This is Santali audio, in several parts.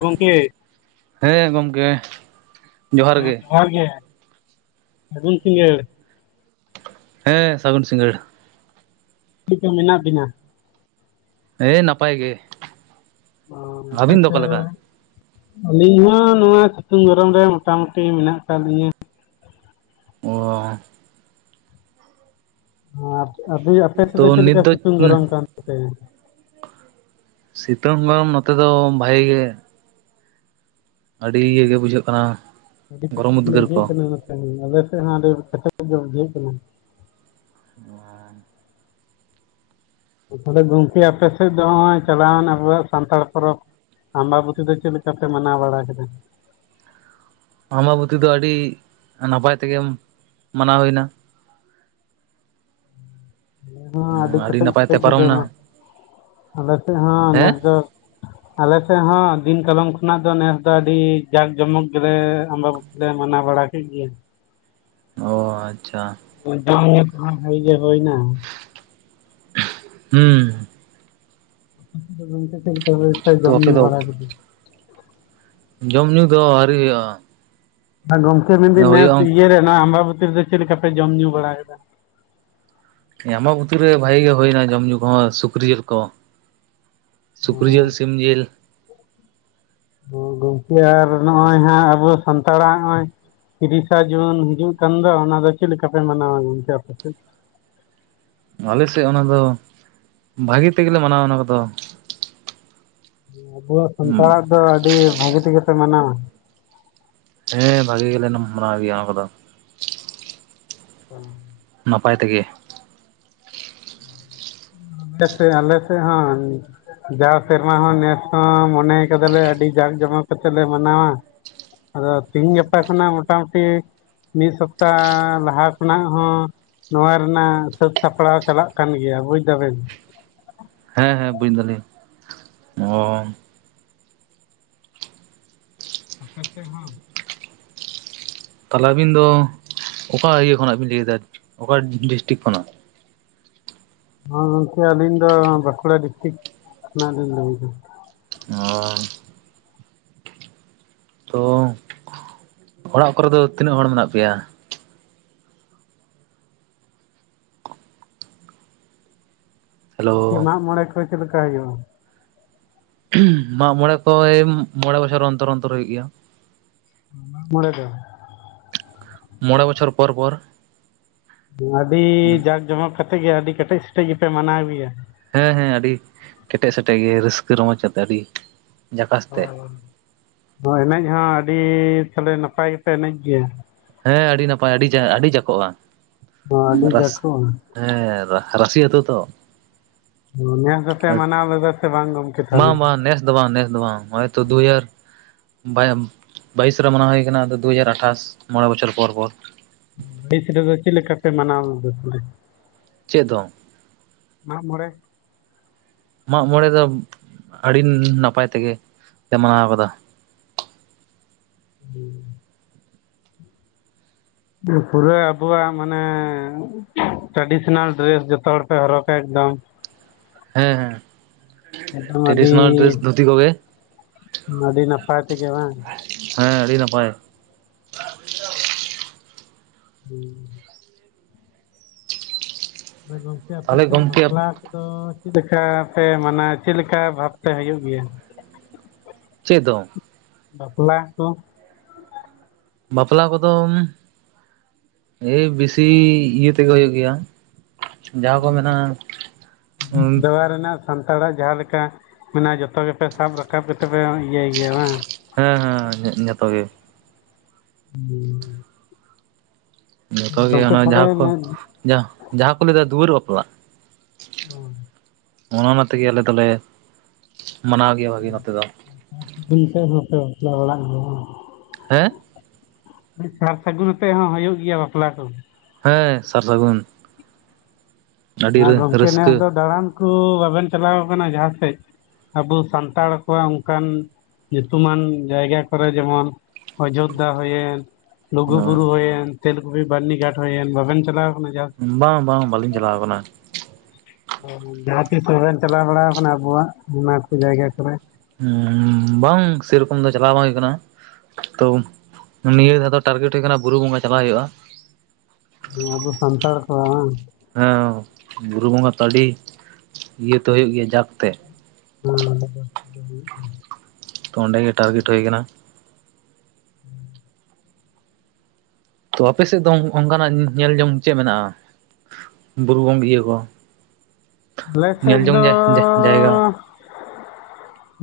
ᱜᱚᱝᱠᱮ ᱦᱮᱸ ᱜᱚᱝᱠᱮ ᱾ ᱦᱮᱸ ᱡᱚᱦᱟᱨ ᱜᱮ ᱥᱟᱹᱜᱩᱱ ᱥᱤᱸᱜᱟᱹᱲ᱾ ᱦᱮᱸ ᱥᱟᱹᱜᱩᱱ ᱥᱤᱸᱜᱟᱹᱲ᱾ [unintelligible] ᱢᱮᱱᱟᱜ ᱵᱤᱱᱟ? ᱦᱮᱸ ᱱᱟᱯᱟᱭ ᱜᱮ᱾ ᱟᱹᱵᱤᱱ ᱫᱚ ᱚᱠᱟ ᱞᱮᱠᱟ [inaudible] ᱟᱹᱞᱤᱧ ᱢᱟ ᱱᱚᱣᱟ ᱥᱤᱛᱩᱝ ᱜᱚᱨᱚᱢ ᱨᱮ ᱢᱚᱴᱟᱢᱩᱴᱤ ᱢᱮᱱᱟᱜ ᱠᱟᱜ ᱞᱤᱧᱟᱹ᱾ ᱚ᱾ [inaudible] ᱟᱯᱮ ᱥᱮᱫ ᱫᱚ ᱛᱚ ᱪᱮᱫ ᱱᱤᱛ ᱞᱮᱠᱟ ᱥᱤᱛᱩᱝ ᱜᱚᱨᱚᱢ ᱠᱟᱱ ᱛᱟᱯᱮᱭᱟ ᱾ ᱥᱤᱛᱩᱝ ᱫᱚ ᱱᱚᱛᱮ ᱫᱚ ᱵᱷᱟᱜᱤ ᱜᱮ ᱟᱹᱰᱤ ᱤᱭᱟᱹ ᱜᱮ ᱵᱩᱡᱷᱟᱹᱜ ᱠᱟᱱᱟ ᱜᱚᱨᱚᱢ ᱩᱫᱽᱜᱟᱹᱨ ᱠᱚ᱾ [unintelligible] ᱟᱞᱮᱥᱮᱫ ᱦᱚ [inaudible] ᱵᱩᱡᱷᱟᱹᱣ ᱠᱟᱱᱟ᱾ [inaudible] ᱛᱟᱦᱚᱞᱮ ᱜᱚᱝᱠᱮ ᱟᱯᱮ ᱥᱮᱫ ᱫᱚ ᱦᱚᱸᱜᱼᱚᱭ ᱪᱟᱞᱟᱣᱮᱱ ᱟᱵᱚᱣᱟᱜ ᱥᱟᱱᱛᱟᱲ ᱯᱚᱨᱚᱵᱽ᱾ ᱟᱢᱵᱟᱵᱩ ᱛᱤ ᱫᱚ ᱪᱮᱫ ᱞᱮᱠᱟ ᱯᱮ ᱢᱟᱱᱟᱣ ᱵᱟᱲᱟ ᱠᱮᱫᱟ? ᱟᱵᱟᱵᱩᱛᱤ ᱫᱚ ᱟᱹᱰᱤ ᱱᱟᱯᱟᱭ ᱛᱮᱜᱮ ᱢᱟᱱᱟᱣ ᱦᱩᱭ ᱮᱱᱟ᱾ ᱟᱞᱮ ᱦᱚᱸ ᱟᱹᱰᱤ ᱠᱮᱴᱮᱡ ᱱᱟᱯᱟᱭ ᱠᱮᱴᱮᱡ ᱛᱮ ᱯᱟᱨᱚᱢ ᱮᱱᱟ [unintelligible] ᱟᱞᱮ ᱥᱮᱫ ᱦᱚᱸ ᱦᱮᱸ ᱱᱮᱥ ᱫᱚ᱾ ᱟᱞᱮᱥᱮᱫ ᱦᱚᱸ ᱫᱤᱱ ᱠᱟᱞᱚᱢ ᱠᱷᱚᱱᱟᱜ ᱫᱚ ᱱᱮᱥ ᱫᱚ ᱟᱹᱰᱤ ᱡᱟᱠ ᱡᱚᱢᱚᱠ ᱜᱮᱞᱮ ᱟᱢᱵᱟ [unintelligible] ᱞᱮ ᱢᱟᱱᱟᱣ ᱵᱟᱲᱟ ᱠᱮᱫ ᱜᱮᱭᱟ᱾ ᱚ ᱟᱪᱪᱷᱟ᱾ [inaudible] ᱦᱚᱭᱱᱟ ᱦᱩᱸ ᱜᱚᱝᱠᱮ ᱪᱮᱫ ᱞᱮᱠᱟ ᱵᱦᱟᱵᱮ ᱯᱮ ᱛᱚ ᱡᱚᱢ ᱟᱯᱮ ᱧᱩ ᱫᱚ ᱵᱟᱲᱟ ᱠᱮᱫᱟ᱾ ᱡᱚᱢ ᱧᱩ ᱫᱚ ᱟᱹᱣᱨᱤ ᱦᱩᱭᱩᱜᱼᱟ᱾ ᱜᱚᱢᱠᱮ ᱢᱮᱱᱮᱫᱟᱧ ᱱᱮᱥ ᱦᱩᱭᱩᱜᱼᱟ ᱤᱭᱟᱹᱨᱮ ᱱᱚᱣᱟ ᱟᱢᱵᱟᱵᱛᱤ ᱨᱮᱫᱚ ᱪᱮᱫ ᱞᱮᱠᱟ ᱯᱮ ᱡᱚᱢ ᱧᱩ ᱵᱟᱲᱟᱭᱮᱫᱟ᱾ ᱟᱵᱟᱵᱩᱛᱤ ᱨᱮ ᱵᱷᱟᱜᱤ ᱜᱮ ᱦᱩᱭᱱᱟ ᱡᱚᱢ ᱧᱩ ᱠᱚᱦᱚᱸ ᱥᱩᱠᱨᱤ ᱡᱤᱞ ᱠᱚ᱾ ᱥᱩᱠᱨᱤ ᱡᱤᱞ ᱥᱤᱢ ᱡᱤᱞ᱾ ᱜᱚᱝᱠᱮ ᱟᱨ ᱱᱚᱜᱼᱚᱭ ᱦᱟᱸᱜ ᱟᱵᱚ ᱥᱟᱱᱛᱟᱲᱟᱜ ᱱᱚᱜᱼᱚᱭ᱾ ᱛᱤᱨᱤᱥᱟ ᱡᱩᱱ ᱦᱤᱡᱩᱜ ᱠᱟᱱ ᱫᱚ ᱚᱱᱟ ᱫᱚ ᱪᱮᱫ ᱞᱮᱠᱟᱯᱮ ᱢᱟᱱᱟᱣᱟ ᱜᱚᱝᱠᱮ ᱟᱯᱮ ᱥᱮᱫ ᱾ ᱟᱞᱮ ᱥᱮᱫ ᱚᱱᱟ ᱫᱚ ᱵᱷᱟᱹᱜᱤ ᱛᱮᱜᱮᱞᱮ ᱢᱟᱱᱟᱣᱟ ᱚᱱᱟ ᱠᱚᱫᱚ ᱟᱵᱚᱣᱟᱜ ᱥᱟᱱᱛᱟᱲᱟᱜ ᱫᱚ ᱟᱹᱰᱤ ᱵᱷᱟᱹᱜᱤ ᱛᱮᱜᱮ ᱯᱮ ᱢᱟᱱᱟᱣᱟ᱾ ᱦᱮᱸ ᱵᱷᱟᱜᱤ ᱜᱮᱞᱮ ᱢᱟᱱᱟᱣ ᱜᱮᱭᱟ ᱚᱱᱟ ᱠᱚᱫᱚ᱾ [unintelligible] ᱱᱟᱯᱟᱭ ᱛᱮᱜᱮ᱾ [inaudible] ᱟᱞᱮ ᱥᱮ ᱦᱚ ᱡᱟᱣ ᱥᱮᱨᱢᱟ ᱦᱚᱸ ᱱᱮᱥ ᱦᱚᱸ ᱢᱚᱱᱮ ᱠᱟᱫᱟᱞᱮ ᱟᱹᱰᱤ ᱡᱟᱸᱠ ᱡᱚᱢᱚᱠ ᱠᱟᱛᱮ ᱞᱮ ᱢᱟᱱᱟᱣᱟ ᱟᱫᱚ ᱛᱤᱦᱤᱧ ᱜᱟᱯᱟ ᱠᱷᱚᱱᱟᱜ ᱢᱚᱴᱟᱢᱩᱴᱤ ᱢᱤᱫ ᱥᱚᱯᱛᱟ ᱞᱟᱦᱟ ᱠᱷᱚᱱᱟᱜ ᱦᱚᱸ ᱱᱚᱣᱟ ᱨᱮᱱᱟᱜ ᱥᱟᱹᱛ ᱥᱟᱯᱲᱟᱣ ᱪᱟᱞᱟᱜ ᱠᱟᱱ ᱜᱮᱭᱟ ᱵᱩᱡ ᱫᱟ ᱵᱮᱱ ᱦᱮᱸ ᱦᱮᱸ ᱵᱩᱡ ᱫᱟᱞᱤᱧ ᱚ ᱟᱯᱮ ᱥᱮᱫ ᱦᱚ ᱛᱟᱦᱚᱞᱮ ᱟᱹᱵᱤᱱ ᱫᱚ ᱚᱠᱟ ᱤᱭᱟᱹ ᱠᱷᱚᱱᱟᱜ ᱵᱤᱱ ᱞᱟᱹᱭ ᱮᱫᱟ ᱚᱠᱟ ᱰᱤᱥᱴᱤᱠ ᱠᱷᱚᱱᱟᱜ ᱦᱚᱸ ᱜᱚᱝᱠᱮ ᱟᱹᱞᱤᱧ ᱫᱚ ᱵᱟᱹᱠᱩᱲᱟ ᱰᱤᱥᱴᱤᱠ ᱠᱷᱚᱱᱟᱜ ᱞᱤᱧ ᱞᱟᱹᱭᱮᱫᱟ ᱚ ᱛᱚ ᱚᱲᱟᱜ ᱠᱚᱨᱮ ᱫᱚ ᱛᱤᱱᱟᱹᱜ ᱦᱚᱲ ᱢᱮᱱᱟᱜ ᱯᱮᱭᱟ ᱦᱮᱞᱳ ᱢᱟᱜ ᱢᱚᱬᱮ ᱠᱚ ᱪᱮᱫ ᱞᱮᱠᱟ ᱦᱩᱭᱩᱜᱼᱟ ᱢᱟᱜ ᱢᱚᱬᱮ ᱠᱚ ᱳᱭ ᱢᱚᱬᱮ ᱵᱚᱪᱷᱚᱨ ᱚᱱᱛᱚᱨ ᱚᱱᱛᱚᱨ ᱦᱩᱭᱩᱜ ᱜᱮᱭᱟ ᱢᱟᱜ ᱢᱚᱬᱮ ᱫᱚ ᱢᱚᱬᱮ ᱵᱚᱪᱷᱚᱨ ᱯᱚᱨ ᱯᱚᱨ ᱟᱹᱰᱤ ᱡᱟᱠ ᱡᱚᱢᱚᱠ ᱠᱟᱛᱮᱜ ᱜᱮ ᱟᱹᱰᱤ ᱠᱮᱴᱮᱡ ᱥᱮᱴᱮᱡ ᱜᱮᱯᱮ ᱢᱟᱱᱟᱣ ᱜᱮᱭᱟ ᱦᱮᱸ ᱦᱮᱸ ᱟᱹᱰᱤ ᱠᱮᱴᱮᱡ ᱥᱮᱴᱮᱡ ᱜᱮ ᱨᱟᱹᱥᱠᱟᱹ ᱨᱚᱢᱚᱡ ᱟᱛᱮ ᱟᱹᱰᱤ ᱡᱟᱠᱟᱥ ᱛᱮ [unintelligible] ᱮᱱᱮᱡ ᱦᱚᱸ ᱟᱹᱰᱤ ᱛᱟᱦᱚᱞᱮ ᱱᱟᱯᱟᱭ ᱜᱮᱯᱮ ᱮᱱᱮᱡ ᱜᱮᱭᱟ ᱦᱮᱸ ᱟᱹᱰᱤ ᱱᱟᱯᱟᱭ ᱟᱹᱰᱤ ᱟᱹᱰᱤ ᱡᱟᱠᱚᱜᱼᱟ ᱚ ᱟᱹᱰᱤ ᱨᱟᱥ ᱡᱟᱠᱷᱚᱜᱼᱟ ᱦᱮᱸ ᱨᱟ ᱨᱟᱥᱤ ᱟᱹᱛᱩ ᱛᱚ ᱱᱮᱥ ᱫᱚᱯᱮ ᱢᱟᱱᱟᱣ ᱞᱮᱫᱟ ᱥᱮ ᱵᱟᱝ ᱜᱚᱢᱠᱮ ᱛᱟᱦᱚᱞᱮ ᱵᱟᱝ ᱵᱟᱝ ᱱᱮᱥ ᱫᱚ ᱵᱟᱝ ᱱᱮᱥ ᱫᱚ ᱵᱟᱝ ᱱᱚᱜ ᱚᱭ ᱛᱚ ᱫᱩ ᱦᱟᱡᱟᱨ ᱵᱟ ᱵᱟᱭᱤᱥ ᱨᱮ ᱢᱟᱱᱟᱣ ᱦᱩᱭ ᱠᱟᱱᱟ ᱟᱫᱚ ᱫᱩ ᱦᱟᱡᱟᱨ ᱟᱴᱷᱟᱥ ᱢᱚᱬᱮ ᱵᱚᱪᱷᱚᱨ ᱯᱚᱨ ᱯᱚᱨ ᱵᱟᱹᱭᱤᱥ ᱨᱮ ᱫᱚ ᱪᱮᱫ ᱞᱮᱠᱟᱯᱮ ᱢᱟᱱᱟᱣ [inaudible] ᱪᱮᱫ ᱫᱚᱝ ᱢᱟᱜ ᱢᱚᱬᱮ ᱢᱟᱜᱼᱢᱚᱬᱮ ᱫᱚ ᱟᱹᱰᱤ ᱱᱟᱯᱟᱭ ᱛᱮᱜᱮ ᱞᱮ ᱢᱟᱱᱟᱣ ᱠᱟᱫᱟ ᱦᱮᱸ ᱯᱩᱨᱟᱹ ᱟᱵᱚᱣᱟᱜ ᱢᱟᱱᱮ ᱴᱨᱟᱰᱤᱥᱚᱱᱟᱞ ᱰᱨᱮᱥ ᱡᱚᱛᱚ ᱦᱚᱲ ᱯᱮ ᱦᱚᱨᱚᱜᱟ ᱮᱠᱫᱚᱢ ᱦᱮᱸ ᱦᱮᱸ ᱮᱠᱫᱚᱢ ᱟᱹᱰᱤ ᱴᱨᱮᱰᱤᱥᱚᱱᱟᱞ ᱰᱨᱮᱥ ᱫᱷᱩᱛᱤ ᱠᱚᱜᱮ ᱟᱹᱰᱤ ᱱᱟᱯᱟᱭ ᱛᱮᱜᱮ ᱵᱟᱝ ᱦᱮᱸ ᱟᱹᱰᱤ ᱱᱟᱯᱟᱭ ᱦᱩᱸ ᱜᱚᱝᱠᱮ ᱛᱟᱦᱚᱞᱮ ᱟᱞᱮᱥᱮᱫ ᱜᱚᱢᱠᱮ ᱵᱟᱯᱞᱟ ᱟᱫᱚ ᱪᱮᱫ ᱞᱮᱠᱟ ᱯᱮ ᱢᱟᱱᱟ ᱪᱮᱫ ᱞᱮᱠᱟ ᱵᱷᱟᱵᱽ ᱯᱮ ᱦᱩᱭᱩᱜ ᱜᱮᱭᱟ ᱪᱮᱫ ᱫᱚᱝ ᱵᱟᱯᱞᱟ ᱠᱚ ᱵᱟᱯᱞᱟ ᱠᱚᱫᱚ ᱮᱭ ᱵᱮᱥᱤ ᱤᱭᱟᱹ ᱛᱮᱜᱮ ᱦᱩᱭᱩᱜ ᱜᱮᱭᱟ ᱡᱟᱦᱟᱸ ᱠᱚ ᱢᱮᱱᱟ ᱩᱸ ᱚᱠᱟ ᱨᱮᱱᱟᱜ ᱥᱟᱱᱛᱟᱲᱟᱜ ᱡᱟᱦᱟᱸ ᱞᱮᱠᱟ ᱢᱮᱱᱟᱜᱼᱟ ᱡᱚᱛᱚ ᱜᱮᱯᱮ ᱥᱟᱵ ᱨᱟᱠᱟᱵ ᱠᱟᱛᱮ ᱯᱮ ᱤᱭᱟᱹᱭ ᱜᱮᱭᱟ ᱵᱟᱝ ᱦᱮᱸ ᱦᱮᱸ ᱡᱚᱛᱚ ᱜᱮ ᱦᱩᱸ ᱡᱚᱛᱚ ᱜᱮ ᱚᱱᱟ ᱡᱟᱦᱟᱸ ᱠᱚ ᱡᱟᱦᱟᱸ ᱠᱚ ᱞᱟᱹᱭᱮᱫᱟ ᱫᱩᱣᱟᱹᱨ ᱵᱟᱯᱞᱟᱜ [inaudible] ᱚᱱᱮ ᱚᱱᱟ ᱛᱮᱜᱮ ᱟᱞᱮ ᱫᱚᱞᱮ ᱢᱟᱱᱟᱣ ᱜᱮᱭᱟ ᱵᱷᱟᱜᱤ ᱱᱚᱛᱮ ᱫᱚ ᱚᱱᱛᱮ ᱦᱚᱸᱯᱮ ᱵᱟᱯᱞᱟ ᱵᱟᱲᱟᱜ ᱜᱮᱭᱟ ᱦᱮᱸ ᱥᱟᱨ ᱥᱟᱹᱜᱩᱱ ᱟᱛᱮᱜ ᱦᱚᱸ ᱦᱩᱭᱩᱜ ᱜᱮᱭᱟ ᱵᱟᱯᱞᱟ ᱠᱚ᱾ ᱦᱮ ᱥᱟᱨ ᱥᱟᱹᱜᱩᱱ ᱟᱹᱰᱤ ᱦᱮᱸ ᱜᱚᱢᱠᱮ ᱱᱮᱥ ᱨᱟᱹᱥᱠᱟᱹ ᱫᱚ ᱫᱟᱬᱟᱱ ᱠᱚ ᱵᱟᱵᱮᱱ ᱪᱟᱞᱟᱣ ᱟᱠᱟᱱᱟ ᱡᱟᱦᱟᱸ ᱥᱮᱫ᱾ ᱟᱵᱚ ᱥᱟᱱᱛᱟᱲ ᱠᱚᱣᱟᱜ ᱚᱱᱠᱟᱱ ᱧᱩᱛᱩᱢᱟᱱ ᱡᱟᱭᱜᱟ ᱠᱚᱨᱮ ᱡᱮᱢᱚᱱ ᱚᱡᱳᱫᱽᱫᱷᱟ ᱦᱩᱭᱮᱱ ᱞᱩᱜᱩᱵᱩᱨᱩ ᱦᱩᱭᱮᱱ ᱛᱮᱞᱠᱩᱯᱤ ᱵᱟᱹᱨᱱᱤ ᱜᱷᱟᱴ ᱦᱩᱭᱮᱱ ᱵᱟᱵᱮᱱ ᱪᱟᱞᱟᱣ ᱟᱠᱟᱱᱟ ᱡᱟᱦᱟᱸ ᱵᱟᱝ ᱵᱟᱝ ᱵᱟᱹᱞᱤᱧ ᱪᱟᱞᱟᱣ ᱟᱠᱟᱱᱟ ᱡᱟᱦᱟᱸ ᱛᱤᱥ ᱵᱟᱵᱮᱱ ᱪᱟᱞᱟᱣ ᱵᱟᱲᱟ ᱟᱠᱟᱱᱟ ᱟᱵᱚᱣᱟᱜ ᱚᱱᱟ ᱠᱚ ᱡᱟᱭᱜᱟ ᱠᱚᱨᱮ ᱦᱩᱸ ᱵᱟᱝ ᱥᱮᱨᱚᱠᱚᱢ ᱫᱚ ᱪᱟᱞᱟᱣ ᱵᱟᱝ ᱦᱩᱭ ᱟᱠᱟᱱᱟ ᱛᱚ ᱱᱤᱭᱟᱹ ᱫᱷᱟᱣ ᱫᱚ ᱴᱟᱨᱜᱮᱴ ᱦᱩᱭ ᱠᱟᱱᱟ ᱵᱩᱨᱩ ᱵᱚᱸᱜᱟ ᱪᱟᱞᱟᱜ ᱦᱩᱭᱩᱜᱼᱟ᱾ ᱦᱮ ᱟᱵᱚ ᱥᱟᱱᱛᱟᱲ ᱠᱚ ᱵᱟᱝ ᱦᱮᱸ ᱵᱩᱨᱩ ᱵᱚᱸᱜᱟ ᱛᱚ ᱟᱹᱰᱤ ᱤᱭᱟᱹᱛᱮ ᱦᱩᱭᱩᱜ ᱜᱮᱭᱟ ᱡᱟᱠ ᱛᱮ ᱦ ᱛᱚ ᱚᱸᱰᱮ ᱜᱮ ᱴᱟᱨᱜᱮᱴ ᱦᱩᱭ ᱟᱠᱟᱱᱟ ᱦᱩᱸ ᱛᱚ ᱟᱯᱮᱥᱮᱫ ᱫᱚ ᱚᱱᱠᱟᱱᱟᱜ ᱧᱮᱞ ᱡᱚᱝ ᱪᱮᱫ ᱢᱮᱱᱟᱜᱼᱟ᱾ ᱵᱩᱨᱩ ᱵᱚᱱ ᱤᱭᱟᱹ ᱠᱚ ᱟᱞᱮ ᱥᱮᱫ ᱧᱮᱞ ᱡᱚᱝ ᱫᱚ ᱡᱟᱭᱜᱟ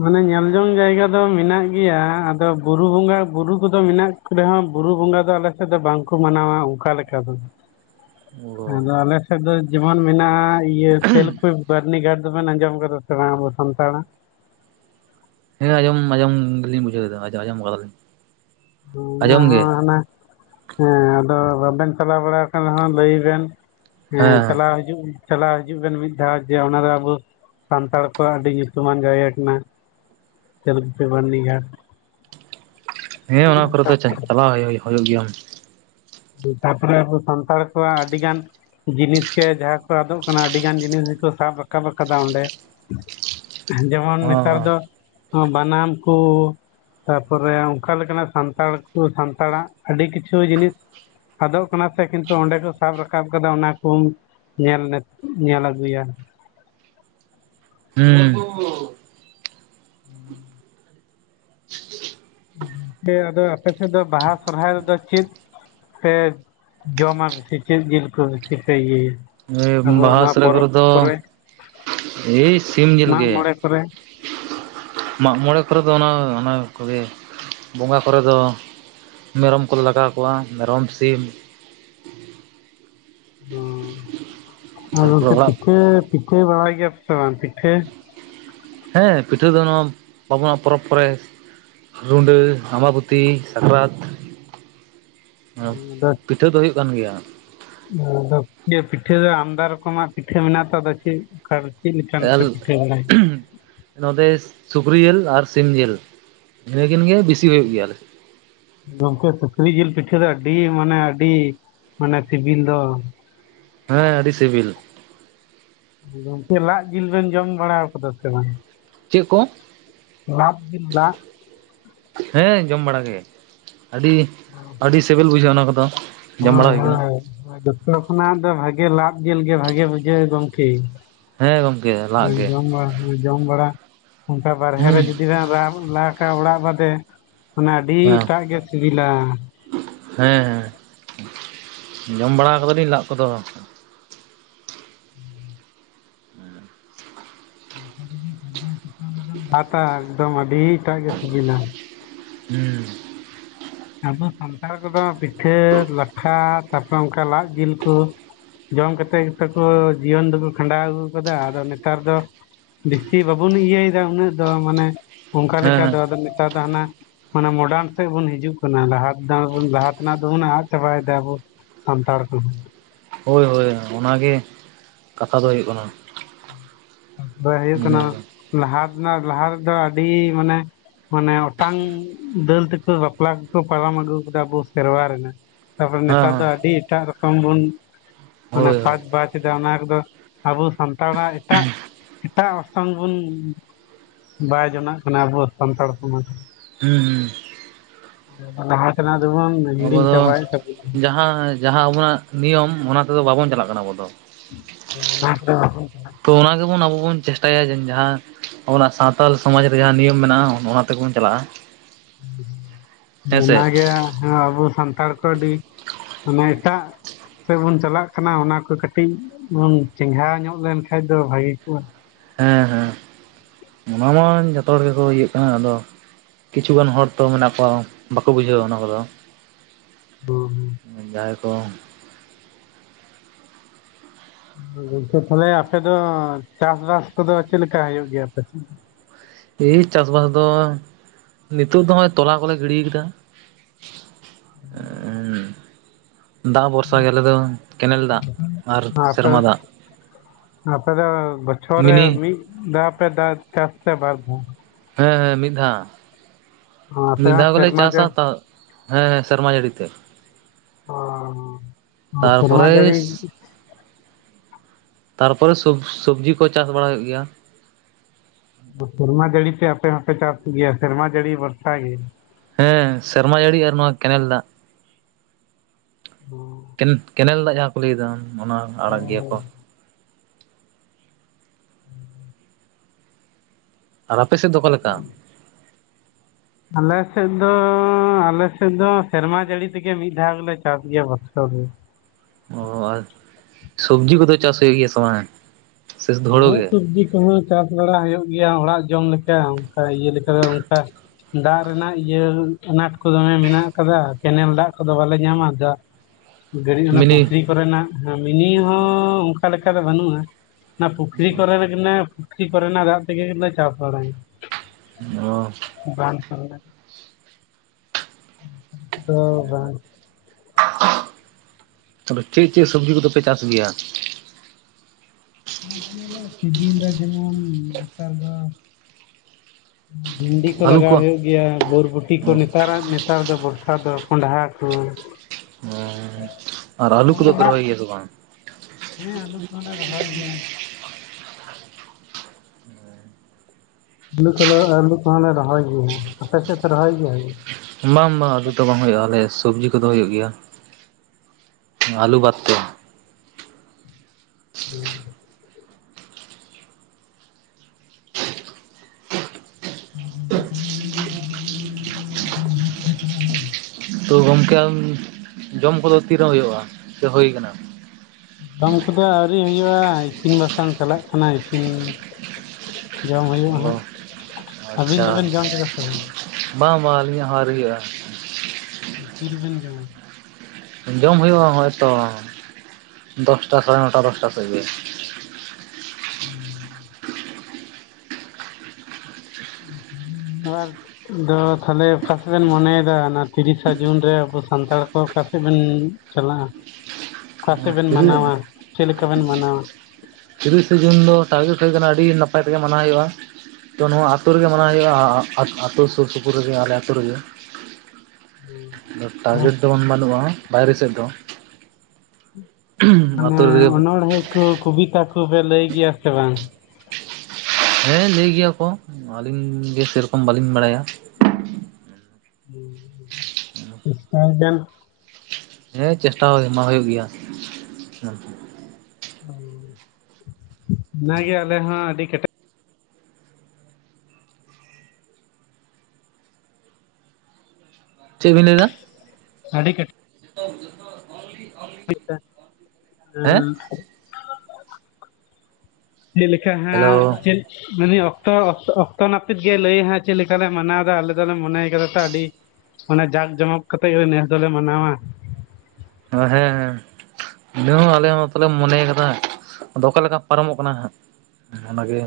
ᱢᱟᱱᱮ ᱧᱮᱞ ᱡᱚᱝ ᱡᱟᱭᱜᱟ ᱫᱚ ᱢᱮᱱᱟᱜ ᱜᱮᱭᱟ ᱟᱫᱚ ᱵᱩᱨᱩ ᱵᱚᱸᱜᱟ ᱵᱩᱨᱩ ᱠᱚᱫᱚ ᱢᱮᱱᱟᱜ ᱜᱮᱭᱟ᱾ ᱨᱮᱦᱚᱸ ᱵᱩᱨᱩ ᱵᱚᱸᱜᱟ ᱫᱚ ᱟᱞᱮᱥᱮᱫ ᱫᱚ ᱵᱟᱝᱠᱚ ᱢᱟᱱᱟᱣᱟ ᱚᱱᱠᱟ ᱞᱮᱠᱟ ᱫᱚ᱾ ᱚ ᱟᱫᱚ ᱟᱞᱮ ᱥᱮᱫ ᱫᱚ ᱡᱮᱢᱚᱱ ᱢᱮᱱᱟᱜᱼᱟ ᱤᱭᱟᱹ ᱛᱮᱞᱠᱩ ᱵᱟᱨᱱᱤᱜᱷᱟᱴ ᱫᱚᱵᱮᱱ ᱟᱸᱡᱚᱢ ᱟᱠᱟᱫᱟ ᱥᱮ ᱵᱟᱝ ᱟᱵᱚ ᱥᱟᱱᱛᱟᱲᱟᱜ᱾ ᱦᱮᱸ ᱟᱸᱡᱚᱢ ᱟᱸᱡᱚᱢ ᱜᱮᱞᱤᱧ ᱵᱩᱡᱷᱟᱹᱣ ᱫᱟ ᱟᱸᱡᱚ ᱟᱸᱡᱚᱢ ᱟᱠᱟ ᱫᱟᱞᱤᱧ ᱚᱱᱟ ᱦᱚᱸ ᱦᱟᱱᱟ ᱦᱮᱸ ᱟᱫᱚ ᱵᱟᱵᱮᱱ ᱪᱟᱞᱟᱣ ᱵᱟᱲᱟ ᱟᱠᱟᱱ ᱨᱮᱦᱚᱸ ᱞᱟᱹᱭ ᱵᱮᱱ ᱦᱮᱸ ᱪᱟᱞᱟᱣ ᱦᱤᱡᱩᱜ ᱢᱮ᱾ ᱪᱟᱞᱟᱣ ᱦᱤᱡᱩᱜ ᱵᱮᱱ ᱢᱤᱫ ᱫᱷᱟᱣ ᱡᱮ ᱚᱱᱟ ᱨᱮ ᱟᱵᱚ ᱥᱟᱱᱛᱟᱲ ᱠᱚᱣᱟᱜ ᱟᱹᱰᱤ ᱧᱩᱛᱩᱢᱟᱱ ᱡᱟᱭᱜᱟ ᱠᱟᱱᱟ᱾ ᱛᱮᱞᱠᱩᱯᱤ ᱵᱟᱨᱱᱤ ᱜᱷᱟᱴ ᱦᱮᱸ ᱚᱱᱟ ᱠᱚᱨᱮ ᱫᱚ ᱪᱟᱞᱟᱣ ᱦᱩᱭᱩᱜ ᱜᱮᱭᱟ᱾ ᱛᱟ ᱯᱚᱨᱮ ᱟᱵᱚ ᱥᱟᱱᱛᱟᱲ ᱠᱚᱣᱟᱜ ᱟᱹᱰᱤ ᱜᱟᱱ ᱡᱤᱱᱤᱥ ᱜᱮ ᱡᱟᱦᱟᱸ ᱠᱚ ᱟᱫᱚᱜ ᱠᱟᱱᱟ ᱟᱹᱰᱤ ᱜᱟᱱ ᱡᱤᱱᱤᱥ ᱜᱮᱠᱚ ᱥᱟᱵ ᱨᱟᱠᱟᱵ ᱟᱠᱟᱫᱟ ᱚᱸᱰᱮ ᱡᱮᱢᱚᱱ ᱱᱮᱛᱟᱨ ᱫᱚ ᱵᱟᱱᱟᱢ ᱠᱚ ᱛᱟ ᱯᱚᱨᱮ ᱚᱱᱠᱟ ᱞᱮᱠᱟᱱᱟᱜ ᱥᱟᱱᱛᱟᱲ ᱠᱚ ᱥᱟᱱᱛᱟᱲᱟᱜ ᱟᱹᱰᱤ ᱠᱤᱪᱷᱩ ᱡᱤᱱᱤᱥ ᱟᱫᱚᱜ ᱠᱟᱱᱟ ᱥᱮ ᱠᱤᱱᱛᱩ ᱚᱸᱰᱮ ᱠᱚ ᱥᱟᱵ ᱨᱟᱠᱟᱵ ᱟᱠᱟᱫᱟ ᱚᱱᱟ ᱠᱚᱢ ᱧᱮᱞ ᱧᱮᱞ ᱟᱹᱜᱩᱭᱟ ᱦᱩᱸ [unintelligible] ᱜᱚᱝᱠᱮ ᱟᱫᱚ ᱟᱯᱮ ᱥᱮᱫ ᱫᱚ ᱵᱟᱦᱟ ᱥᱚᱨᱦᱟᱭ ᱨᱮᱫᱚ ᱪᱮᱫ ᱯᱮ ᱡᱚᱢᱟ ᱵᱮᱥᱤ ᱪᱮᱫ ᱡᱤᱞ ᱠᱚ ᱵᱮᱥᱤ ᱯᱮ ᱤᱭᱟᱹᱭᱟ᱾ ᱮᱸ ᱟᱵᱚ ᱵᱟᱦᱟ ᱱᱚᱣᱟ ᱥᱚᱨᱦᱟᱭ ᱯᱚᱨᱚᱵᱽ ᱠᱚᱨᱮ ᱫᱚ ᱮᱭ ᱥᱤᱢ ᱡᱤᱞ ᱢᱟᱜ ᱜᱮ᱾ ᱢᱚᱬᱮ ᱠᱚᱨᱮ ᱢᱟᱜ ᱢᱚᱬᱮ ᱠᱚᱨᱮ ᱫᱚ ᱚᱱᱟ ᱚᱱᱟ ᱠᱚᱜᱮ ᱵᱚᱸᱜᱟ ᱠᱚᱨᱮ ᱫᱚ᱾ ᱢᱮᱨᱚᱢ ᱠᱚᱞᱮ ᱞᱟᱜᱟᱣ ᱠᱚᱣᱟ ᱢᱮᱨᱚᱢ ᱥᱤᱢ ᱦᱚᱸ ᱛᱟᱨᱯᱚᱨᱮ ᱜᱚᱢᱠᱮ ᱚᱲᱟᱜ ᱯᱤᱴᱷᱟᱹ ᱯᱤᱴᱷᱟᱹ ᱵᱟᱲᱟᱭ ᱜᱮᱭᱟ ᱯᱮ ᱥᱮ ᱵᱟᱝ ᱯᱤᱴᱷᱟᱹ ᱦᱮᱸ ᱯᱤᱴᱷᱟᱹ ᱫᱚ ᱱᱚᱣᱟ ᱟᱵᱩᱣᱟᱜ ᱯᱚᱨᱚᱵᱽ ᱠᱚᱨᱮ ᱨᱩᱰᱟᱹ ᱟᱢᱵᱟᱵᱚᱛᱤ ᱥᱟᱠᱨᱟᱛ ᱯᱤᱴᱷᱟᱹ ᱫᱚ ᱦᱩᱭᱩᱜ ᱠᱟᱱ ᱜᱮᱭᱟ᱾ ᱜᱚᱝᱠᱮ ᱯᱤᱴᱷᱟᱹ ᱫᱚ ᱟᱢᱫᱟ ᱨᱚᱠᱚᱢᱟᱜ ᱯᱤᱴᱷᱟᱹ ᱢᱮᱱᱟᱜᱼᱟ ᱛᱚ ᱟᱫᱚ ᱪᱮᱫ ᱞᱮᱠᱟᱱ ᱯᱮ ᱮᱞ ᱯᱤᱴᱷᱟᱹ ᱵᱟᱲᱟᱭ ᱜᱮᱭᱟ? [inaudible] ᱱᱚᱸᱰᱮ ᱥᱩᱠᱨᱤ ᱡᱤᱞ ᱟᱨ ᱥᱤᱢ ᱡᱤᱞ ᱤᱱᱟᱹ ᱠᱤᱱ ᱜᱮ ᱵᱤᱥᱤ ᱦᱩᱭᱩᱜ ᱜᱮᱭᱟ᱾ ᱜᱚᱝᱠᱮ ᱥᱩᱠᱨᱤ ᱡᱤᱞ ᱯᱤᱴᱷᱟᱹ ᱫᱚ ᱟᱹᱰᱤ ᱢᱟᱱᱮ ᱟᱹᱰᱤ ᱢᱟᱱᱮ ᱥᱤᱵᱤᱞ ᱫᱚ ᱦᱮᱸ ᱟᱹᱰᱤ ᱥᱤᱵᱤᱞ ᱜᱚᱝᱠᱮ ᱞᱟᱫ ᱡᱤᱞ ᱵᱮᱱ ᱡᱚᱢ ᱵᱟᱲᱟ ᱟᱠᱟᱫᱟ ᱥᱮ ᱵᱟᱝ? ᱪᱮᱫ ᱠᱚ ᱞᱟᱫ ᱡᱤᱞ ᱞᱟᱫ ᱦᱮᱸ ᱡᱚᱢ ᱵᱟᱲᱟ ᱜᱮ ᱟᱹᱰᱤ ᱟᱹᱰᱤ ᱥᱤᱵᱤᱞ ᱵᱩᱡᱷᱟᱹᱜᱼᱟ, ᱚᱱᱟ ᱠᱚᱫᱚ ᱡᱚᱢ ᱦᱳᱭ ᱵᱟᱲᱟ ᱦᱩᱭ ᱦᱳᱭ ᱟᱠᱟᱱᱟ᱾ ᱡᱚᱛᱚ ᱠᱷᱚᱱᱟᱜ ᱫᱚ ᱵᱷᱟᱜᱤ ᱞᱟᱫ ᱡᱤᱞ ᱜᱮ ᱵᱷᱟᱜᱮ ᱵᱩᱡᱷᱟᱹ ᱜᱚᱝᱠᱮ ᱦᱮᱸ ᱜᱚᱢᱠᱮ ᱞᱟᱜ ᱦᱮᱸ ᱜᱮ ᱡᱚᱢ ᱵᱟᱲᱟ ᱠᱚ ᱡᱚᱢ ᱵᱟᱲᱟ ᱚᱱᱠᱟ ᱵᱟᱨᱦᱮ ᱦᱩᱸ ᱨᱮ ᱡᱩᱫᱤ ᱵᱮᱱ ᱨᱟᱜ ᱞᱟᱜᱼᱟ ᱚᱲᱟᱜ ᱵᱟᱫᱮ ᱢᱟᱱᱮ ᱟᱹᱰᱤ ᱦᱮᱸ ᱮᱴᱟᱜ ᱜᱮ ᱥᱤᱵᱤᱞᱟ ᱦᱮᱸ ᱡᱚᱢ ᱵᱟᱲᱟ ᱟᱠᱟᱫᱟᱞᱤᱧ ᱞᱟᱜ ᱠᱚᱫᱚ [inaudible] ᱞᱟᱫ ᱟᱜ ᱟᱹᱰᱤ ᱮᱴᱟᱜ ᱜᱮ ᱥᱤᱵᱤᱞᱟ ᱦᱩᱸ ᱟᱵᱚ ᱥᱟᱱᱛᱟᱲ ᱠᱚᱫᱚ ᱯᱤᱴᱷᱟᱹ ᱞᱟᱴᱷᱟ ᱛᱟᱨ ᱯᱚᱨᱮ ᱚᱱᱠᱟ ᱞᱟᱫ ᱡᱤᱞ ᱠᱚ ᱡᱚᱢ ᱠᱟᱛᱮ ᱜᱮᱛᱚ ᱠᱚ ᱡᱤᱭᱚᱱ ᱫᱚᱠᱚ ᱠᱷᱟᱸᱰᱟᱣ ᱟᱹᱜᱩ ᱟᱠᱟᱫᱟ ᱟᱫᱚ ᱱᱮᱛᱟᱨ ᱫᱚ ᱵᱮᱥᱤ ᱵᱟᱵᱚᱱ ᱤᱭᱟᱹᱭ ᱫᱟ ᱩᱱᱟᱹᱜ ᱫᱚ ᱢᱟᱱᱮ ᱚᱱᱠᱟ ᱦᱮᱸ ᱞᱮᱠᱟ ᱦᱮᱸ ᱫᱚ ᱟᱫᱚ ᱱᱮᱛᱟᱨ ᱫᱚ ᱦᱟᱱᱮ ᱢᱟᱱᱮ ᱢᱚᱰᱟᱱ ᱥᱮᱫ ᱵᱚᱱ ᱦᱤᱡᱩᱜ ᱠᱟᱱᱟ ᱞᱟᱦᱟ ᱞᱟᱦᱟ ᱛᱮᱱᱟᱜ ᱫᱚᱵᱩᱱ ᱟᱫ ᱪᱟᱵᱟᱭ ᱫᱟ ᱟᱵᱚ ᱥᱟᱱᱛᱟᱲ ᱠᱚᱦᱚᱸ ᱦᱳᱭ ᱦᱳᱭ ᱚᱱᱟ ᱜᱮ ᱠᱟᱛᱷᱟ ᱫᱚ ᱦᱩᱭᱩᱜ ᱠᱟᱱᱟ ᱛᱟᱨ ᱯᱚᱨᱮ ᱦᱩᱭᱩᱜ ᱠᱟᱱᱟ ᱤᱱᱟᱹᱜᱮ ᱞᱟᱦᱟ ᱛᱮᱱᱟᱜ ᱞᱟᱦᱟ ᱫᱚ ᱟᱹᱰᱤ ᱢᱟᱱᱮ ᱢᱟᱱᱮ ᱚᱴᱟᱝ ᱫᱟᱹᱞ ᱛᱮᱠᱚ ᱵᱟᱯᱞᱟ ᱠᱚᱠᱴ ᱯᱟᱨᱚᱢ ᱟᱹᱜᱩ ᱟᱠᱟᱫᱟ ᱟᱵᱚ ᱥᱮᱨᱣᱟ ᱨᱮᱱᱟᱜ ᱛᱟᱯᱚᱨ ᱦᱮᱸ ᱱᱮᱛᱟᱨ ᱫᱚ ᱦᱮᱸ ᱟᱹᱰᱤ ᱮᱴᱟᱜ ᱨᱚᱠᱚᱢ ᱵᱩᱱ ᱢᱟᱱᱮ ᱦᱳᱭ ᱦᱳᱭ ᱥᱟᱪᱵᱟᱪ ᱟᱫᱚ ᱚᱱᱟ ᱠᱚᱫᱚ ᱟᱵᱚ ᱥᱟᱱᱛᱟᱲᱟᱜ ᱮᱴᱟᱜ ᱮᱴᱟᱜ ᱵᱩᱱ ᱵᱟᱭ ᱡᱚᱱᱟᱜ ᱠᱟᱱᱟ ᱟᱵᱚ ᱥᱟᱱᱛᱟᱲ ᱥᱚᱢᱟᱡᱽ ᱨᱮ ᱦᱩᱸ ᱦᱩᱸ ᱦᱩᱸ ᱞᱟᱦᱟ ᱛᱮᱱᱟᱜ ᱫᱚᱵᱚᱱ ᱦᱤᱲᱤᱧ ᱪᱟᱵᱟᱭᱮᱫ ᱛᱟᱵᱩᱱᱟ ᱡᱟᱸᱦᱟ ᱡᱟᱸᱦᱟ ᱟᱵᱚᱱᱟᱜ ᱱᱤᱭᱚᱢ ᱚᱱᱟ ᱛᱮᱫᱚ ᱵᱟᱵᱚᱱ ᱪᱟᱞᱟᱜ ᱠᱟᱱᱟ ᱟᱹᱵᱚ ᱫᱚ᱾ ᱠᱟᱱᱟ ᱛᱚ ᱚᱱᱟ ᱜᱮᱵᱚᱱ ᱟᱵᱚ ᱵᱚᱱ ᱪᱮᱥᱴᱟᱭᱟ ᱡᱟᱸᱦᱟ ᱚᱱᱟ ᱥᱟᱸᱣᱛᱟᱞ ᱥᱚᱢᱟᱡᱽ ᱨᱮ ᱡᱟᱦᱟᱸ ᱱᱤᱭᱚᱢ ᱢᱮᱱᱟᱜᱼᱟ ᱚᱱᱟ ᱛᱮ ᱜᱮ ᱵᱚᱱ ᱪᱟᱞᱟᱜᱼᱟ᱾ ᱦᱮᱸᱥᱮ ᱚᱱᱟᱜᱮ ᱦᱮ ᱟᱵᱚ ᱥᱟᱱᱛᱟᱲ ᱠᱚ ᱢᱟᱱᱮ ᱮᱴᱟᱜ ᱥᱮᱫ ᱵᱚᱱ ᱪᱟᱞᱟᱜ ᱠᱟᱱᱟ ᱚᱱᱟ ᱠᱚ ᱠᱟᱹᱴᱤᱡ ᱵᱚᱱ ᱪᱮᱸᱜᱷᱟᱣ ᱧᱚᱜ ᱞᱮᱱ ᱠᱷᱟᱱ ᱫᱚ ᱵᱷᱟᱞᱤ ᱠᱚᱜᱼᱟ ᱦᱮᱸ ᱦᱮᱸ ᱚᱱᱟ ᱢᱟ ᱡᱚᱛᱚ ᱦᱚᱲ ᱜᱮᱠᱚ ᱤᱭᱟᱹᱜ ᱠᱟᱱᱟ ᱟᱫᱚ ᱠᱤᱪᱷᱩ ᱜᱟᱱ ᱦᱚᱲ ᱛᱚ ᱢᱮᱱᱟᱜ ᱠᱚᱣᱟ ᱵᱟᱠᱚ ᱵᱩᱡᱷᱟᱹᱣᱟ ᱚᱱᱟ ᱠᱚᱫᱚ ᱦᱚᱸ ᱡᱟᱸᱦᱟᱭ ᱠᱚ ᱜᱚᱝᱠᱮ ᱛᱟᱦᱞᱮ ᱟᱯᱮ ᱫᱚ ᱪᱟᱥᱵᱟᱥ ᱠᱚᱫᱚ ᱪᱮᱫᱞᱮᱠᱟ ᱦᱩᱭᱩᱜ ᱜᱮᱭᱟ ᱟᱯᱮᱥᱮᱫ [unintelligible] ᱪᱟᱥᱵᱟᱥ ᱫᱚ ᱱᱤᱛᱚᱜ ᱫᱚ ᱱᱚᱜᱼᱚᱭ ᱛᱚᱞᱟ ᱠᱚᱞᱮ ᱜᱤᱰᱤ ᱠᱟᱫᱟ [unintelligible] ᱫᱟᱜ ᱵᱷᱚᱨᱥᱟ ᱜᱮ ᱟᱞᱮᱫᱚ ᱠᱮᱱᱮᱞ ᱫᱟᱜ ᱟᱨ ᱟᱯᱮ ᱥᱮᱨᱢᱟ ᱫᱟᱜ ᱟᱯᱮ ᱫᱚ ᱵᱚᱪᱷᱚᱨ ᱨᱮ ᱢᱤᱱᱤ ᱢᱤᱫ ᱫᱷᱟᱣ ᱯᱮ ᱫ ᱪᱟᱥ ᱥᱮ ᱵᱟᱨ ᱫᱷᱟᱣ ᱦᱮᱸ ᱦᱮᱸ ᱢᱤᱫ ᱫᱷᱟᱣ ᱟᱯᱮ ᱢᱤᱫ ᱦᱚᱸ ᱫᱷᱟᱣ ᱜᱮᱞᱮ ᱥᱮᱨᱢᱟ ᱪᱟᱥᱟ ᱡᱟᱹ ᱛᱚ ᱦᱮᱸ ᱦᱮᱸ ᱥᱮᱨᱢᱟ ᱡᱟᱹᱲᱤ ᱛᱮ ᱚ ᱥᱮᱨᱢᱟ ᱛᱟᱨᱯᱚᱨᱮ ᱡᱟᱹᱲᱤ ᱛᱟᱨᱯᱚᱨ ᱥᱚᱵ ᱥᱚᱵᱽᱡᱤ ᱠᱚ ᱪᱟᱥ ᱵᱟᱲᱟ ᱦᱩᱭᱩᱜ ᱜᱮᱭᱟ᱾ ᱥᱮᱨᱢᱟ ᱡᱟᱹᱲᱤ ᱛᱮ ᱟᱯᱮ ᱦᱚᱸᱯᱮ ᱪᱟᱥ ᱜᱮᱭᱟ ᱥᱮᱨᱢᱟ ᱡᱟᱹᱲᱤ ᱵᱷᱚᱨᱥᱟ ᱜᱮ᱾ ᱦᱮᱸ ᱥᱮᱨᱢᱟ ᱡᱟᱹᱲᱤ ᱟᱨ ᱱᱚᱣᱟ ᱠᱮᱱᱮᱞ ᱫᱟᱜ ᱚ ᱠᱮᱱᱮᱞ ᱫᱟᱜ ᱡᱟᱸᱦᱟ ᱠᱚ ᱞᱟᱹᱭ ᱫᱟ ᱚᱱᱟ ᱟᱲᱟᱠ ᱦᱚᱸ ᱜᱮᱭᱟ ᱠᱚ᱾ ᱦᱚᱸ [inaudible] ᱟᱨ ᱟᱯᱮ ᱥᱮᱫ ᱫᱚ ᱚᱠᱟ ᱞᱮᱠᱟ? ᱟᱞᱮᱥᱮᱫ ᱫᱚ ᱟᱞᱮᱥᱮᱫ ᱫᱚ ᱥᱮᱨᱢᱟ ᱡᱟᱹᱲᱤ ᱛᱮᱜᱮ ᱢᱤᱫ ᱫᱷᱟᱣ ᱜᱮᱞᱮ ᱪᱟᱥ ᱜᱮᱭᱟ ᱵᱚᱪᱷᱚᱨ ᱨᱮ ᱚ ᱟᱨ ᱥᱚᱵᱡᱤ ᱠᱚᱫᱚ ᱪᱟᱥ ᱦᱳᱭᱳᱜ ᱜᱮᱭᱟ ᱥᱮ ᱵᱟᱝ ᱥᱮ ᱦᱳᱲᱳ ᱦᱮᱸ ᱜᱮ ᱥᱚᱵᱡᱤ ᱠᱚᱦᱚᱸ ᱪᱟᱥ ᱵᱟᱲᱟ ᱦᱳᱭᱳᱜ ᱜᱮᱭᱟ ᱚᱲᱟᱜ ᱡᱚᱢ ᱞᱮᱠᱟ ᱚᱱᱠᱟ ᱤᱭᱟᱹ ᱞᱮᱠᱟ ᱫᱚ ᱚᱱᱠᱟ ᱫᱟᱜ ᱨᱮᱱᱟᱜ ᱤᱭᱟᱹ ᱟᱱᱟᱴ ᱠᱚ ᱫᱚᱢᱮ ᱢᱮᱱᱟᱜ ᱟᱠᱟᱫᱟ ᱠᱮᱱᱮᱞ ᱫᱟᱜ ᱠᱚᱫᱚ ᱵᱟᱞᱮ ᱧᱟᱢᱼᱟ ᱜᱟᱹᱲᱤᱡ ᱚᱱᱟ ᱢᱤᱱᱤ ᱯᱩᱠᱷᱨᱤ ᱠᱚᱨᱮᱱᱟᱜ ᱢᱤᱱᱤ ᱦᱚᱸ ᱚᱱᱠᱟ ᱞᱮᱠᱟ ᱫᱚ ᱵᱟᱹᱱᱩᱜᱼᱟ᱾ ᱯᱩᱠᱷᱨᱤ ᱠᱚᱨᱮ ᱱᱟᱜ ᱯᱩᱠᱷᱨᱤ ᱠᱚᱨᱮᱱᱟᱜ ᱫᱟᱜ ᱛᱮᱜᱮ ᱞᱮ ᱪᱟᱥ ᱵᱟᱲᱟᱭᱟ ᱚ ᱵᱟᱸᱫᱽ ᱠᱚᱨᱮ ᱛᱚᱜᱚᱝ ᱛᱚᱵᱮ ᱪᱮᱫ ᱪᱮᱫ ᱥᱚᱵᱡᱤ ᱠᱚᱫᱚ ᱯᱮ ᱪᱟᱥ ᱜᱮᱭᱟ ᱪᱟᱥ ᱜᱮᱭᱟ ᱞᱮ ᱥᱤᱡᱤᱱ ᱨᱮ ᱡᱮᱢᱚᱱ ᱱᱮᱛᱟᱨ ᱫᱚ ᱵᱷᱤᱱᱰᱤ ᱠᱚ ᱞᱟᱜᱣ ᱦᱳᱭᱳᱜ ᱜᱮᱭᱟ ᱵᱚᱨᱵᱚᱴᱤ ᱠᱚ ᱚ ᱱᱮᱛᱟᱨᱟᱜ ᱱᱮᱛᱟᱨ ᱫᱚ ᱵᱚᱨᱥᱟ ᱫᱚ ᱠᱚᱸᱰᱷᱟ ᱠᱚ ᱦᱮᱸ ᱟᱨ ᱟᱹᱞᱩ ᱡᱮᱢᱚᱱ ᱠᱚᱫᱚ ᱯᱮ ᱚᱲᱟᱜ ᱨᱚᱦᱚᱭ ᱜᱮᱭᱟ ᱥᱮ ᱵᱟᱝ ᱦᱮᱸ ᱟ. ᱞᱩ ᱠᱚᱦᱚ ᱞᱮ ᱨᱚᱦᱚᱭ ᱜᱮᱭᱟ ᱟᱞᱩ ᱟᱞᱩ ᱠᱚᱦᱚ ᱞᱮ ᱨᱚᱦᱚᱭ ᱜᱮᱭᱟ ᱟᱯᱮᱥᱮᱫ ᱯᱮ ᱨᱚᱦᱚᱭ ᱜᱮᱭᱟ ᱵᱟᱝ ᱵᱟᱝ ᱟᱞᱩ ᱫᱚ ᱵᱟᱝ ᱦᱳᱭᱳᱜ-ᱟ ᱟᱞᱮ ᱥᱚᱵᱡᱤ ᱠᱚᱫᱚ ᱦᱳᱭᱳᱜ ᱜᱮᱭᱟ ᱟᱞᱩ ᱵᱟᱛ ᱛᱮ ᱦᱩᱸ ᱜᱚᱢᱠᱮ ᱛᱟᱦᱚᱞᱮ ᱱᱤᱭᱟᱹᱵᱟᱨ ᱫᱚ ᱚᱱᱛᱮ ᱪᱟᱞᱟᱜ ᱦᱳᱭᱳᱜ-ᱟ᱾ ᱛᱚ ᱜᱚᱢᱠᱮ ᱟᱢ ᱡᱚᱢ ᱠᱚᱫᱚ ᱛᱤᱨᱮ ᱦᱳᱭᱳᱜᱼᱟ ᱥᱮ ᱦᱳᱭ ᱟᱠᱟᱱᱟ ᱫᱚᱢ ᱠᱚᱫᱚ ᱟᱹᱣᱨᱤ ᱦᱩᱭᱩᱜᱼᱟ ᱤᱥᱤᱱ ᱵᱟᱥᱟᱝ ᱪᱟᱞᱟᱜ ᱠᱟᱱᱟ ᱤᱥᱤᱱ ᱡᱚᱢ ᱦᱩᱭᱩᱜᱼᱟ ᱚ ᱦᱟᱸᱜ ᱟᱹᱵᱤᱱ ᱟᱪᱪᱷᱟ ᱫᱚᱵᱮᱱ ᱡᱚᱢ ᱠᱮᱫᱟ ᱥᱮ ᱵᱟᱝ ᱵᱟᱝ ᱵᱟᱝ ᱟᱹᱞᱤᱧᱟᱜ ᱦᱚᱸ ᱟᱣᱨᱤ ᱦᱩᱭᱩᱜ-ᱟ ᱛᱤ ᱨᱮᱵᱮᱱ ᱡᱚᱢᱟ ᱡᱚᱢ ᱦᱩᱭᱩᱜᱼᱟ ᱦᱚᱜ-ᱚᱭ ᱛᱚ ᱫᱚᱥᱴᱟ ᱥᱟᱲᱮ ᱱᱚᱴᱟ ᱫᱚᱥᱴᱟ ᱥᱮᱫ ᱜᱮ ᱩᱸ [unintelligible] ᱟᱫᱚ ᱛᱷᱟᱞᱮ ᱚᱠᱟᱥᱮᱫ ᱮᱱ ᱢᱚᱱᱮᱭᱮᱫᱟ ᱚᱱᱟ ᱛᱤᱨᱤᱥᱟ ᱡᱩᱱ ᱨᱮ ᱟᱵᱚ ᱥᱟᱱᱛᱟᱲ ᱠᱚ ᱚᱠᱟᱥᱮᱫ ᱵᱤᱱ ᱪᱟᱞᱟᱜᱼᱟ ᱚᱠᱟ ᱥᱮᱜ ᱵᱤᱱ ᱛᱤᱨᱤᱥ ᱢᱟᱱᱟᱣᱟ ᱪᱮᱜ ᱞᱮᱠᱟᱵᱮᱱ ᱢᱟᱱᱟᱣᱟ ᱛᱤᱨᱤᱥᱮ ᱡᱩᱱ ᱫᱚ ᱴᱟᱨᱜᱮᱴ ᱦᱩᱭ ᱠᱟᱱᱟ ᱟᱹᱰᱤ ᱱᱟᱯᱟᱭ ᱛᱮᱜᱮ ᱢᱟᱱᱟᱣ ᱦᱩᱭᱩᱜᱼᱟ ᱛᱚ ᱱᱚᱣᱟ ᱟᱹᱛᱳ ᱨᱮᱜᱮ ᱢᱟᱱᱟ ᱦᱩᱭᱩᱜᱼᱟ [inaudible] ᱟᱹᱛᱩ ᱥᱩᱨ ᱥᱩᱯᱩᱨ ᱨᱮᱜᱮ ᱟᱞᱮ ᱟᱹᱛᱩ ᱨᱮᱜᱮ ᱴᱟᱨᱜᱮᱴ ᱫᱚ ᱵᱚᱱ ᱵᱟᱹᱱᱩᱜᱼᱟ ᱵᱟᱭᱨᱮ ᱥᱮᱫ ᱫᱚ ᱢᱟᱱᱮ ᱟᱛᱳ ᱨᱮᱜᱮ ᱚᱱᱚᱲᱦᱮᱸ ᱠᱚ ᱠᱚᱵᱤᱛᱟ ᱠᱚ ᱯᱮ ᱞᱟᱹᱭ ᱜᱮᱭᱟ ᱥᱮ ᱵᱟᱝ ᱦᱮᱸ ᱞᱟᱹᱭ ᱜᱮᱭᱟ ᱠᱚ ᱟᱹᱞᱤᱧ ᱜᱮ ᱥᱮᱨᱚᱠᱚᱢ ᱵᱟᱹᱞᱤᱧ ᱵᱟᱲᱟᱭᱟ ᱪᱮᱥᱴᱟᱭ ᱵᱮᱱ ᱦᱮᱸ ᱪᱮᱥᱴᱟ [inaudible] ᱦᱩᱭᱩᱜ ᱜᱮᱭᱟ ᱦᱮᱸ ᱱᱟᱭᱜᱮ ᱟᱞᱮ ᱦᱚᱸ ᱟᱹᱰᱤ ᱠᱮᱴᱮ ᱪᱮᱜ ᱵᱤᱱ ᱞᱟᱹᱭ ᱫᱟ ᱟᱹᱰᱤ ᱠᱮᱴ [inaudible] [inaudible] ᱦᱮᱸ ᱡᱮᱞᱮᱠᱟ ᱦᱮᱞᱳ ᱦᱟᱸᱜ [inaudible] ᱢᱮᱱᱧ ᱚᱠᱛᱚ [inaudible] ᱚᱠᱛᱚ ᱱᱟᱹᱯᱤᱛ ᱜᱮ ᱞᱟᱹᱭ ᱦᱟᱜ ᱪᱮᱫ ᱞᱮᱠᱟᱞᱮ ᱢᱟᱱᱟᱣᱫᱟ ᱟᱞᱮ ᱫᱚᱞᱮ ᱢᱚᱱᱮᱭ ᱠᱟᱫᱟ ᱛᱚ ᱟᱹᱰᱤ ᱢᱟᱱᱮ ᱡᱟᱠ ᱡᱚᱢᱚᱠ ᱠᱟᱛᱮ ᱜᱮ ᱱᱮᱥ ᱫᱚᱞᱮ ᱢᱟᱱᱟᱣᱟ ᱚ ᱦᱮᱸ ᱦᱮᱸ ᱤᱱᱟ ᱦᱚᱸ ᱟᱞᱮ ᱦᱚᱸᱛᱚᱞᱮ ᱢᱚᱱᱮ ᱠᱟᱫᱟ ᱦᱟᱸᱜ ᱟᱫᱚ ᱚᱠᱟ ᱞᱮᱠᱟ ᱯᱟᱨᱚᱢᱚᱜ ᱠᱟᱱᱟ ᱦᱟᱸᱜ ᱚᱱᱟᱜᱮ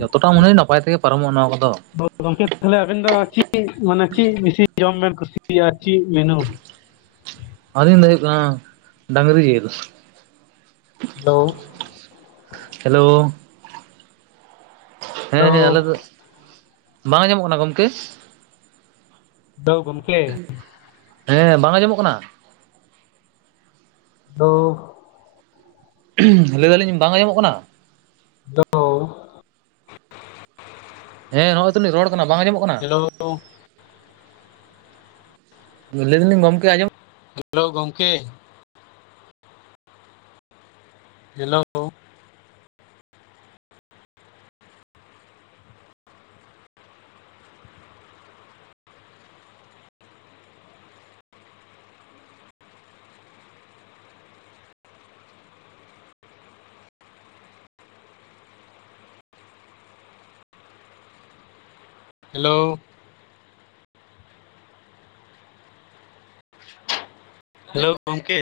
ᱡᱚᱛᱚᱴᱟ ᱢᱚᱱᱮ ᱱᱟᱯᱟᱭ ᱛᱮᱜᱮ ᱯᱟᱨᱚᱢᱚᱜᱼᱟ ᱱᱚᱣᱟ ᱠᱚᱫᱚ ᱜᱚᱝᱠᱮ ᱛᱟᱦᱚᱞᱮ ᱟᱵᱮᱱ ᱫᱚ ᱪᱤᱫ ᱢᱟᱱᱮ ᱪᱤᱫ ᱵᱮᱥᱤ ᱡᱚᱢ ᱵᱮᱱ ᱠᱩᱥᱤᱭᱟᱜᱼᱟ ᱪᱤᱫ ᱢᱮᱱᱩ ᱟᱞᱤᱧ ᱫᱚ ᱦᱳᱭᱳᱜ ᱠᱟᱸ ᱰᱟᱝᱽᱨᱤ ᱡᱮᱞ ᱦᱮᱞᱳ ᱦᱮᱞᱳ ᱦᱮᱸ ᱦᱮᱸ ᱟᱞᱮ ᱦᱮᱞᱳ ᱫᱚ, ᱵᱟᱝ ᱟᱸᱡᱚᱢᱚᱜ ᱠᱟᱱᱟ ᱜᱚᱢᱠᱮ? ᱦᱮᱞᱳ ᱜᱚᱢᱠᱮ [inaudible] ᱦᱮᱸ ᱵᱟᱝ ᱟᱸᱡᱚᱢᱚᱜ ᱠᱟᱱᱟ [unintelligible] [unintelligible] ᱞᱟᱹᱫᱟᱞᱤᱧ ᱵᱟᱝ ᱟᱸᱡᱚᱢᱚᱜ ᱠᱟᱱᱟ [unintelligible] ᱦᱮᱸ ᱦᱚᱸᱜᱼᱚᱭ ᱛᱚᱞᱤᱧ ᱨᱚᱲ ᱠᱟᱱᱟ ᱵᱟᱝ ᱟᱡᱚᱢᱚᱜ ᱦᱮᱞᱳ ᱣ ᱞᱟᱹᱭ ᱫᱟᱞᱤᱧ ᱜᱚᱢᱠᱮ ᱟᱸᱡᱚᱢ ᱦᱮᱞᱳ ᱜᱚᱢᱠᱮ ᱦᱮᱞᱚ ᱦᱮᱞᱳ ᱦᱮᱞᱳ ᱜᱚᱝᱠᱮ